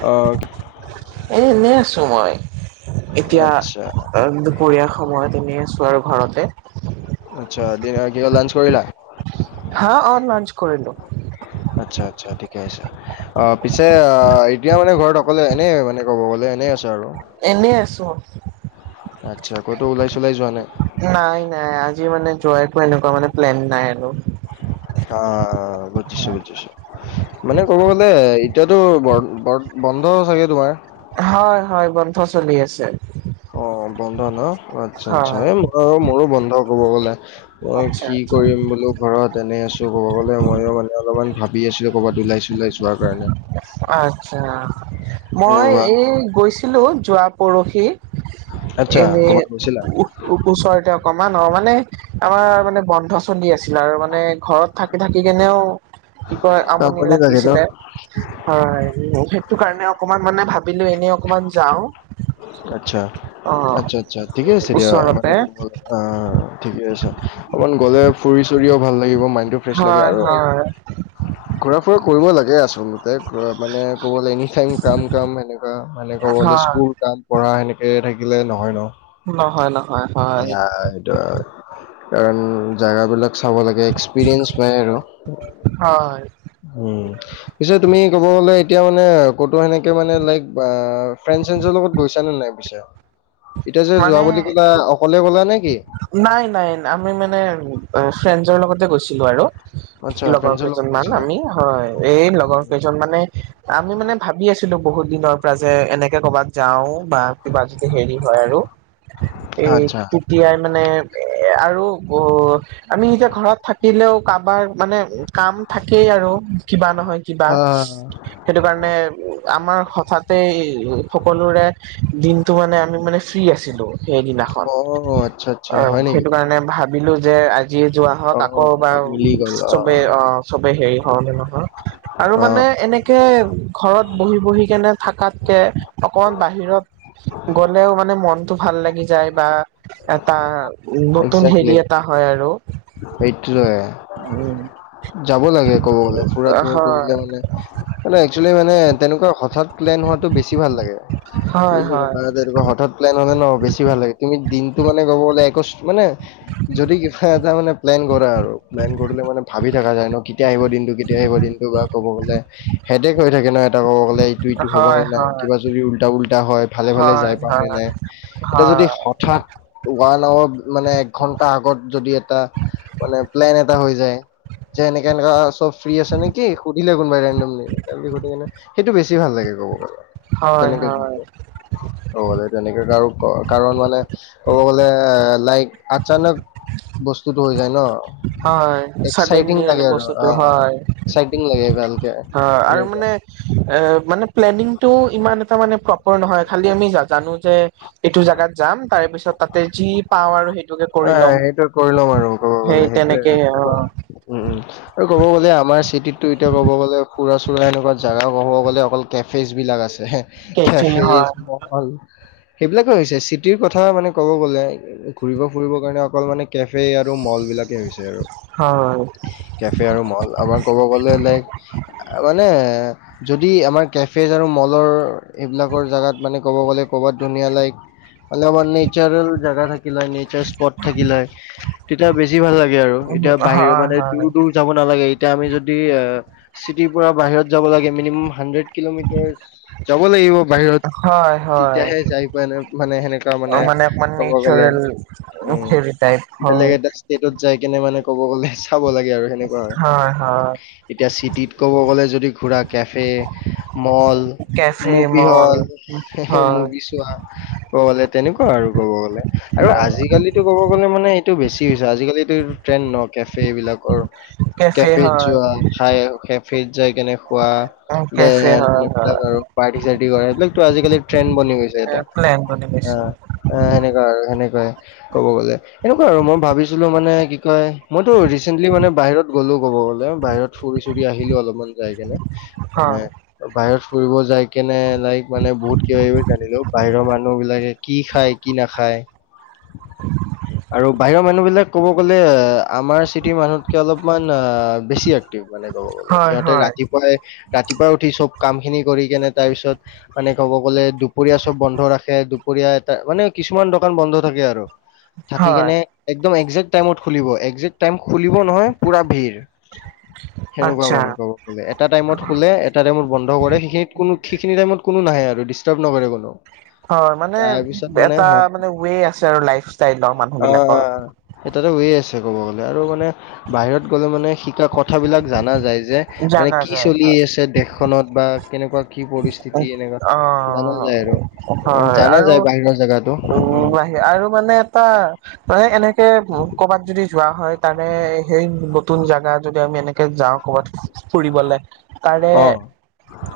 অ। এই এনে আছোঁ মই এতিয়া আচ্ছা, অ। পৰিয়া সময়ত এনেই আছোঁ আৰু ঘৰতে। আচ্ছা ডিনাৰ কিবা লাঞ্চ কৰিলা। হা অ লাঞ্চ কৰিলো। আচ্ছা আচ্ছা ঠিকে আছে। অ পিছে এতিয়া মানে ঘৰত অকলে এনেই মানে ক'ব গ'লে এনেই আছে আৰু। এনেই আছো। আচ্ছা ক'তো লাই চলাই যোৱা নাই। নাই নাই আজি মানে যোৱা একো এনেকুৱা মানে প্লেন নাই আৰু। অ অ বুজিছো বুজিছো। মানে ক'ব গ'লে এতিয়াতো ব ব বন্ধ চাগে তোমাৰ। হয় হয় বন্ধ চলি আছে। অ বন্ধ ন আচ্ছা আচ্ছা হয় এই মই মোৰো বন্ধ কব গলে। অ আচ্ছা কি কৰিম বুলো। ঘৰত এনেই আছো ক'ব গ'লে ময়ো মানে অলপমান ভাবি আছিলো কৰ'বাত ওলাই চলাই যোৱাৰ কাৰণে। আতচ্ছা মই সেনেকুৱা। এই গৈছিলো যোৱা পৰহি আচ্ছা, এনে। ক'ৰবাত গৈছিলা? ও ওচৰতে অকমান অ মানে আৰু মানে আমাৰ মানে বন্ধ চলি আছিল আৰু মানে ঘৰত। থাকি থাকি কেনেও কি কয় আমনি লাগে ন? লাগিছিলে হয় সেইটো কাৰণে অকমান মানে ভাবিলো এনেই অকমান যাও আচ্ছা অ আচ্ছা আচ্ছা ঠিকে আছে দিয়া ওচৰতে অ ঠিকে আছে অকমান গলে ফুৰি চুৰিও ভাল লাগিব মাইনটো ফ্ৰেচ লাগে হয় আৰু হয় ঘূৰা ফুৰা কৰিব লাগে আচলতে মানে ক'ব এনিটাইম কাম কাম সনেকুৱা মানে ক'বলে হয় স্কুল কাম পঢ়া সনে কেনেকৈ থাকিলে নহয় ন নহয় নহয় হয় কাৰণ জেগাবিলাক চাব লাগে এক্সপিৰিয়েঞ্চ পাই আৰু হয় হম পিছে তুমি ক'ব গ'লে এতিয়া মানে ক'তো সেনেকে মানে লাইক ফ্ৰেন চেন্সৰ লগত গৈছানে নাই পিছে এতিয়া যে যোৱা মানে বুলি কলা অকলে গ'লা নে কি নাই নাই আমি মানে ফ্ৰেণ্জৰ লগতে গৈছিলো আৰু আচ্ছা, লগৰ ফ্ৰেণ্ডছৰ লগত কেইজন মান গৈছিলা। আমি হয় এই লগৰ কেইজন মানে আমি মানে ভাবি আছিলো বহুত দিনৰ পৰা যে এনেকে কৰ'বাত যাও বা বা জতে হেৰি হয় আৰু এই আচ্ছা। টু তিয়াই মানে আৰু গ আমি এতিয়া ঘৰত থাকিলেও কাৰোবাৰ মানে কাম থাকেই আৰু কিবা নহয় কিবা আ সেইটো কাৰণে আমাৰ হঠাতে সকলোৰে দিনটো মানে আমি মানে ফ্ৰী আছিলো অ আচ্ছা আচ্ছা অ হয় নেকি? সেইটো কাৰণে ভাবিলো যে যিয় যোৱা হওঁক আকৌ অ' বাৰ মিলি গ'ল চবেই অ চবে হেৰি হওঁ নে নহক আৰু অ', মানে অ' এনেকে ঘৰত বহি বহি কেনে থকাতকে অকমান বাহিৰত গ'লেও মানে মনটো ভাল লাগি যায় বা এটা উম নতুন হেৰি একজেক্টলি এটা হয় আৰু সেইটোৱে। উম যাব লাগে ক'ব গ'লে ফুৰা ঘুৰা কৰিলে মানে মানে একচুউলি মানে তেনেকুৱা হঠাৎ প্লেন হোৱাটো বেছি ভাল লাগে হয় হয় হয় যেনেকুৱা হঠাৎ প্লেন হলে ন বেছি ভাল লাগে তুমি দিনতটো মানে কব গলে একো মানে যদি কিবা এটা মানে প্লেন কৰা আৰু প্লেন কৰিলে মানে ভাবি থকা যায় নো কেতিয়া আহিব দিনটো কেতিয়া আহিব দিনটো বা ক'ব গলে হেদেক হৈ থাকে ন এটা ক'ব গ'লে এইটো এইটো হব হয় নে নাই হয় কিবা যদি উল্টা উল্টা হয় ভালে ভালে হয় যাই পাও হয় নে নাই। এটা যদি হয় হঠাৎ ওৱান আৱাৰ মানে এক ঘন্টা আগত যদি এটা মানে প্লেন এটা হৈ যায়। যে এনেকে এনেকা চব ফ্ৰী আছে নেকি সুধিলে কোনবাই ৰেনদোমলি সেইটো বেছি ভাল লাগে কব গলে হয় তেনেকে হয় যোৱাটো কব গলে তেনেকে কাৰ কাৰণ মানে ক'ব গ'লে এ লাইক আচানক বস্তুতটো হৈ যায় ন। হয় চডেনলি মানে বস্তুটো হয়। এক্সাইটিঙ লাগে গা - হয় আৰু মানে এ মানে প্লেনিংটো ইমান এটা মানে প্ৰপাৰ নহয় খালি আমি জানো যে এইটো জাগাত যাম তাৰে পিছত তাতে যি পাওঁ আৰু সেই অ সেইটো কৰি ল'ম আৰু ক'ব সেই গ'লে সেইটোয়ে তেনেকে আৰু অ সেনেকুৱা আৰু উম উম আৰু ক'ব গ'লে আমাৰ চিটিতটো এতিয়া ক'ব গ'লে ফুৰা চুৰা এনেকুৱা জাগা ক'ব গ'লে অকল কেফেজ বিলাক আছে হে কেফে কেফেজ হয় ইছ মক সেইবিলাকে হৈছে চিটিৰ কথা মানে ক'ব গ'লে ঘুৰিব ফুৰিব কাৰণে অকল মানে কেফে আৰু ম'ল বিলাকে হৈছে আৰু হয় কেফে আৰু মল আমাৰ ক'ব গলে লাইক মানে যদি আমাৰ কেফেজ আৰু ম'লৰ এইবিলাকৰ জেগাত মানে ক'ব গ'লে ক'ৰবাত ধুনীয়া লাইক অলমান নেচাৰেল জাগা থাকিল হয়। স্পট থাকিলে হয় তেতিয়া বেছি ভাল লাগে আৰু এতিয়া বাহিৰ মানে দূৰ দূৰ যাব নালাগে এতিয়া আমি যদি এ চিটিৰ পৰা বাহিৰত যাব লাগে মিনিমাম হাণ্ড্ৰেড কিলোমিটাৰ যাব লাগিব বাহিৰত হয় হয় হয় তেতিয়াহে যাই পোৱা এনে মানে সেনেকুৱা অ মানে অকমান ক'ব গ'লে নেচাৰেল উম হেৰি টাইপ বেলেগ হয় এটা ষ্টেটত যাই কেনে মানে ক'ব গ'লে চাব লাগে আৰু হয়, হয়। এতিয়া চিটিত ক'ব গ'লে যদি ঘূৰা cafe mall cafe movie mall হ'ল হয় [unintelligible] ক'ব গলে তেনেকুৱা আৰু ক'ব গ'লে আৰু আজি সেটো ক'ব গ'লে মানে এইটো বেছি হৈছে আজিকালিতো এই ট্ৰেণ্ড ন কেফে এই বিলাকৰ কেফে কেফেত হয় যোৱা খাই কেফেত যাই কেনে বা ট্ৰেইন কেফে আৰু হয় হয় ইবিলাক আৰু। পাৰ্টি চাৰ্টি কৰে এইবিলাকতো আজিকালি ট্ৰেণ্ড বনি গৈছে এটা প্লেন বনি গৈছে অ' অ', সেনেকুৱা আৰু সেনেকুৱাই ক'ব গ'লে এনেকুৱা আৰু মই ভাবিছিলোঁ মানে কি কয় মইতো ৰিচেণ্টলি মানে বাহিৰত গ'লো ক'ব গ'লে বাহিৰত ফুৰি চুৰি আহিলো অলপমান যাই কেনে মানে হয় বাহিৰত ফুৰিব যাই কেনে লাইক মানে বহুত কিবা কিবি জানিলো বাহিৰৰ মানুহ বিলাকে কি খায় কি নাখায় [inaudible] আৰু বাহিৰৰ মানুহ বিলাক ক'ব গ'লে আ আমাৰ চিটিৰ মানুহতকে অলপমান অ', বেছি এক্টিভ মানে ক'ব গলে হয় সিহঁতে হয় ৰাতিপুৱাই ৰাতিপুৱা উঠি চব কাম খিনি কৰি কেনে তাৰ পিছত মানে ক'ব গ'লে দুপৰীয়া চব বন্ধ ৰাখে দুপৰীয়া এটা মানে কিছুমান দোকান বন্ধ থাকে আৰু থাকি হয় কেনে একদম একজেক্ট টাইমত খুলিব একজেক্ট টাইম খুলিব নহয় পুৰা ভিৰ সেনেকুৱা আচ্ছা মানে কব এটা টাইমত খোলে এটা টাইমত বন্ধ কৰে সেইখিনি কোনো সেইখিনি টাইমত কোনো নাহে আৰু ডিষ্টাৰ্ব নকৰে কোনো হয় মানে তাৰপিছত মানে এটা হা মানে ৱে আছে আৰু লাইফ ষ্টাইলৰ মানে অ'। এটাতো ৱে আছে ক'ব গ'লে আৰু মানে বাহিৰত গ'লে মানে শিকা কথাবিলাক জানা যায় যে মানে জানা কি যায় চলি হয় আছে দেশখনত বা কেনেকুৱা কি পৰিস্থিতি এনেুৱা অ জানা যায় আৰু হয় জানা আৰু যায় বাহিৰৰ জেগাতো উম [unintelligible] আৰু মানে এটা মানে এনেকে কৰ'বাত যদি যোৱা হয় তাৰে সেই নতুন জাগা যদি আমি এনেকে যাও ক'বাত ফুৰিবলে তাৰে অ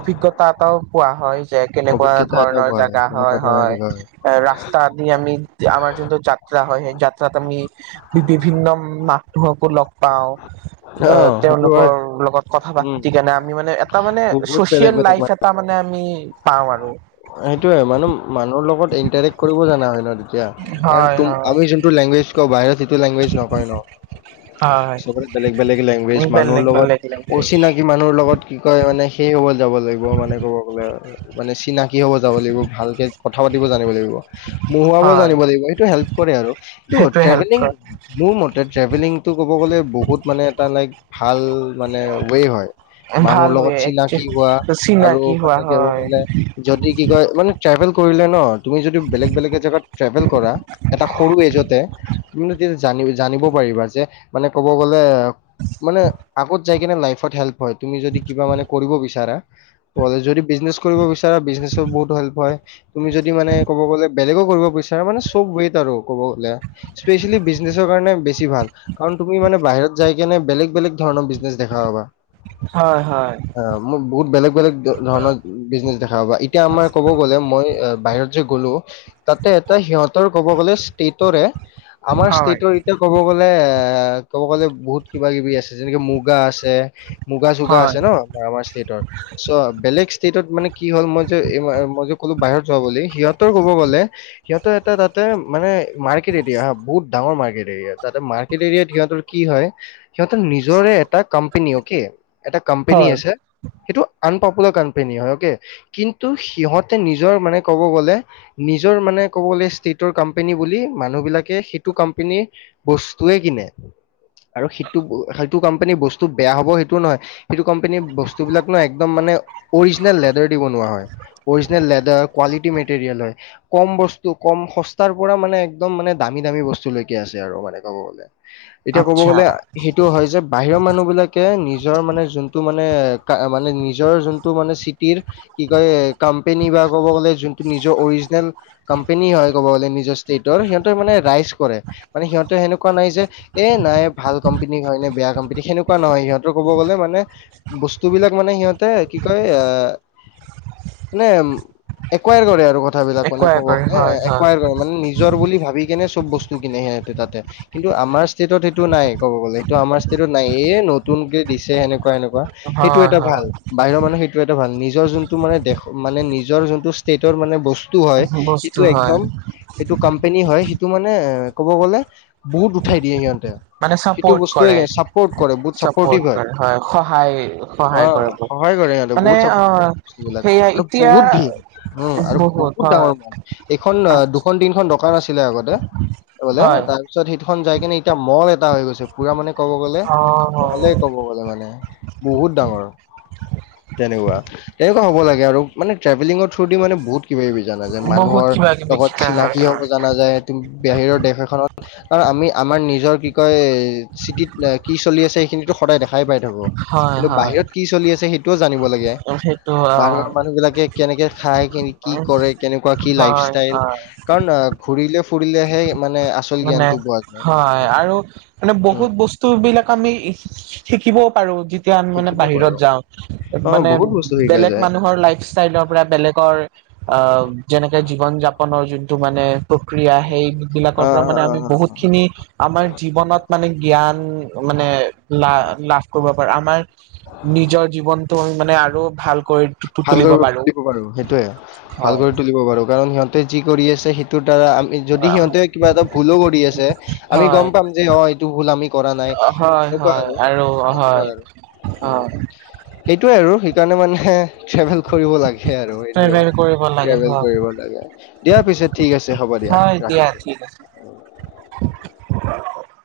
অভিজ্ঞতা এটাও পোৱা হয় যে কেনেকুৱা অভিজ্ঞতা এটা ধৰণৰ পোৱা জাগা কেনেকুৱা হয়, ধৰণৰ হয়। জেগা ৰাস্তা দি আমি আমাৰ যোনটো যা যাত্ৰা হয় সেই যাত্ৰাত আমি বিভিন্ন মানুহকো লগ পাওঁ অ', সেইটো হয় তেওঁলোকৰ লগত কথা উম পাতি কেনে আমি মানে এটা মানে বহুত বেলেগ ছ'চিয়েল বেলেগ লাইফ এটা আমি পাওঁ আৰু। সেইটোয়ে মানে মানুহৰ লগত ইণ্টাৰেক্ট কৰিব জানা হয় ন। টিয়া কাৰণ হয় টোম হয় আমি যোনটো লেংগুৱেজ কওঁ বাহিৰত সেইটো লেংগুৱেজ নকয় ন হয় চবৰে বেলেগ বেলেগ লেংগুৱেজ মানুহৰ বেলেগ লগত বেলেগ লেংগুৱেজ অচিনাকি মানু মানুহৰ লগত কি কয় মানে সে হ'ব যাব লাগিব মানে ক'ব হলে কি হ'ব যাব লাগিব ভালকে কথা পাতিব জানিব লাগিব মুহুৱাব হয় জানিব লাগিব সেইটো হেল্প কৰে আৰু কিন্তু সেইটোৱে হেল্প ট্ৰেভেলিং কৰে মোৰ মতে ট্ৰেভেলিং টো ক'ব গ'লে বহুত মানে এটা লাইক ভাল মানে ৱে হয় মানুহৰ ভাল ৱে লগত চিনাকি হো ৱা একচুৱেলি আৰু চিনাকি হোৱা মানে কি কব হয় গলে যদি কি কয় মানে ট্ৰেভেল কৰিলে ন তুমি যদি বেলেগ বেলেগ জাগাত ট্ৰেভেল কৰা এটা সৰু এজতে জানি জানিব পাৰিবা যে মানে ক'ব গ'লে মানে আগত জাই কেনে লাইফট হেল্প হয় তুমি যদি কিবা মানে কৰিব বিচৰা যদি বিজনেছ কৰিব বিচ বিজনেছত বহুত হেল্প হয়, তুমি যদি মানে কব গলে বেলেগে কৰিব বিচাৰে মানে চব ৱেত আৰু ক'ব গ'লে স্পেচিয়েলি বিজনেছৰ কাৰণে বেছি ভাল কাৰণ তুমি মানে বাহিৰত যাই কেনে বেলেগ বেলেগ ধৰণৰ বিজনেছ দেখা পাবা, হয় হয় অ মো বহুত বেলেগ বেলেগ ধৰণৰ বিজনেচ দেখ এতিয়া আমাৰ ক'ব গ'লে মই বাহিৰত যে গলোঁ তাতে এটা সিহঁতৰ ক'ব গ'লে ষ্টেটৰে আমাৰ হয় ষ্টেটৰ ৰে ক'ব গ'লে এ ক'ব গ'লে বহুত কিবা-কিবি আছে যেনেকে মুগা আছে মুগা-চুগা হয় আছে ন আমাৰ ষ্টেটৰ চ' বেলেগ ষ্টেটত মানে কি হ'ল মই যে মই যে কলো বাহিৰত যোৱা বুলি সিহঁতৰ কব গলে সিহঁতৰ এটাই তাতে মানে মাৰ্কেট এৰিয়া হা বহুত ডাঙৰ মাৰ্কেট এৰিয়া তাতে মাৰ্কেট এৰিয়াত সিহঁতৰ কি হয় সিহঁতৰ নিজৰে এটা কোম্পেনী অকে এটা কম্পেনী হয় আছে সেইটো আনপপুলাৰ কম্পেনী হয় অকে কিন্তু সিহঁতে নিজৰ মানে কব গলে নিজৰ মানে ক'ব গ'লে ষ্টেটৰ কম্পেনী বুলি মানুহ বিলাকে সেইটো কম্পেনী বস্তুয়ে কিনে আৰু সেইটো সেইটো কম্পেনীৰ বস্তু বেয়া হ'ব সেইটোও নহয় সেইটো কম্পেনীৰ বস্তুবিলাক ন একদম মানে অৰিজিনেল লেডাৰ দি বনোৱা হয় অৰিজিনেল লেদৰ কোৱালিটি মেৰিয়েল হয় কম বস্তু কম, সস্তাৰ পৰা মানে একদম মানে দামী দামী বস্তু লৈকে আছে আৰু মানে কব গলে এতিয়া কব আচ্ছা গলে সেইটো হয় যে বাহিৰৰ মানুহ বিলাকে নিজৰ মানে যোনটো মানে মানে নিজৰ যোনটো মানে চিটিৰ বা কি কয় কম্পেনী বা ক'ব গ'লে যোনটো নিজৰ অৰিজিনেল কম্পেনী হয় ক'ব গলে নিজৰ ষ্টেটৰ সিহঁতে মানে ৰাইজ কৰে মানে সিহঁতে সেনেকুৱা নাই যে এ নাই ভাল কম্পেনী হয় নে, বেয়া কম্পেনী সেনেকুৱা নহয় সিহঁতৰ ক'ব গ'লে মানে বস্তু বিলাক মানে সিহঁতে কি কয় এ মানে একুৱাৰ কৰে আৰু কথাবিলাক মানে একোৱাই ক'ব কৰে গলে হয় হয় একুৱাৰ কৰ মানে নিজৰ বুলি ভাবি কেনে চব বস্তু কিনে সিহঁতে তাতে কিন্তু আমাৰ ষ্টেটত এইেটো নাই ক'ব গ'লে এইটো আমাৰ ষ্টেটত নাই এই নতুনকে দিছে সেনেকুৱা এনেকুৱা সেইটো হয় এটা ভাল বাহিৰৰ মানুহ সেই টো এটা ভাল নিজৰ যোনটো মানে দেশৰ মানে নিজৰ যোনটো ষ্টেটৰ মানে বস টো হয় বস্তু সেইটো হয় একদম সেইটো কম্পেনী হয় সিটো মানে এ কব গ'লে বহুত উঠাই দিয়ে সিহঁতে মানে সেইটো চাপৰ্ট কৰে বস্তুৱে চাপৰ্ট কৰে বহুত চাপৰ্টিভ চাপৰ্ট হয়। কৰে সহায় সহায় কৰে অ মোক সহায় কৰে সিহঁতক মানে বহুত অ চাপৰ্ট বস্তুবিলাক সেয়া আৰু এতিয়া বহুত ভিৰ, হম আৰু বহুত ডাঙৰ ম এইখন না আচ্ছা দুখন তিনখন দকান আছিলে আগতে বোলে হয় তাৰ পিছত সেইটোখন যাই কিনে এতিয়া মল এটা হৈ গৈছে পুৰা মানে ক'ব গ'লে অ মলে কব কব গলে মানে বহুত ডাঙৰ তেনেকুৱা তেনেকুৱা হব লাগে আৰু মানে ট্ৰভেলিঙৰ থ্ৰু দি মানে বহুত কিবা কিবি জানা যায় বহুত মানুহৰ কিবা কিবি লগত শিকা হয় চিনাকি হ'ব জানা যায়, তোম বেহিৰৰ দেশ এখনত আৰু আমি-আমাৰ নিজৰ কি কয় চিটিত কি চলি আছে সেইখিনিতো সদায় দেখাই পাই থাকো হয় কিন্তু বাহিৰত কি চলি আছে সেইটোও জানিব লাগে। হেইত বাহিৰৰ মানুহ বিলাকে কেনেকে খাই কে কি কৰে কেনেকুৱা কি লাইফ হয় ষ্টাইল। হয় কাৰণ অ' ঘূৰিলে ফুৰিলেহে মানে আছ মানে হয় আৰু মানে উম, বহুত বস্ টো বিলাক আমি শি শি শিকিবও পাৰো যি যেতিয়া আমি মানে শিকিব বাহিৰত পাৰো যাও অ মানে বহুত বস্তু শিকা বেলেগ যায় মানুহৰ লাইফ ষ্টাইলৰ পুৰা বেলেকৰ অ', যেনেকে জীৱন যাপনৰ যোনটো মানে প্ৰক্ৰিয়া সেই অ', মি আমাৰ জীৱনত মানে জ্ঞান মানে লা-লাভ কৰিব পাৰো আমাৰ নিজৰ জীৱনটো মানে আৰু ভাল কৈ ভাল কৰি তুলিব পাৰো সেইটোয়ে ভাল হয় কৰি তুলিব পাৰো কাৰণ সিহ টে যি কৰি আছে সেইটোৰ দ্বাৰা আমি যদি সিহঁতে কিবা এটা ভুলো কৰি আছে আমি হয় গম পাম যে অ'এইটো ভুল আমি কৰা নাই। হয়, হয়, আৰু হয়, হয়। সেইটোৱে আৰু সেইকাৰণে মানে ট্ৰেভেল কৰিব লাগে আৰু সেইটোয়ে। পেমেণ্ট কৰিব লাগে ট্ৰেভেল হয় কৰিব লাগে, দিয়া পিছে ঠিক আছে হ'ব দিয়া হয় ৰাখিছো। ঠিক আছে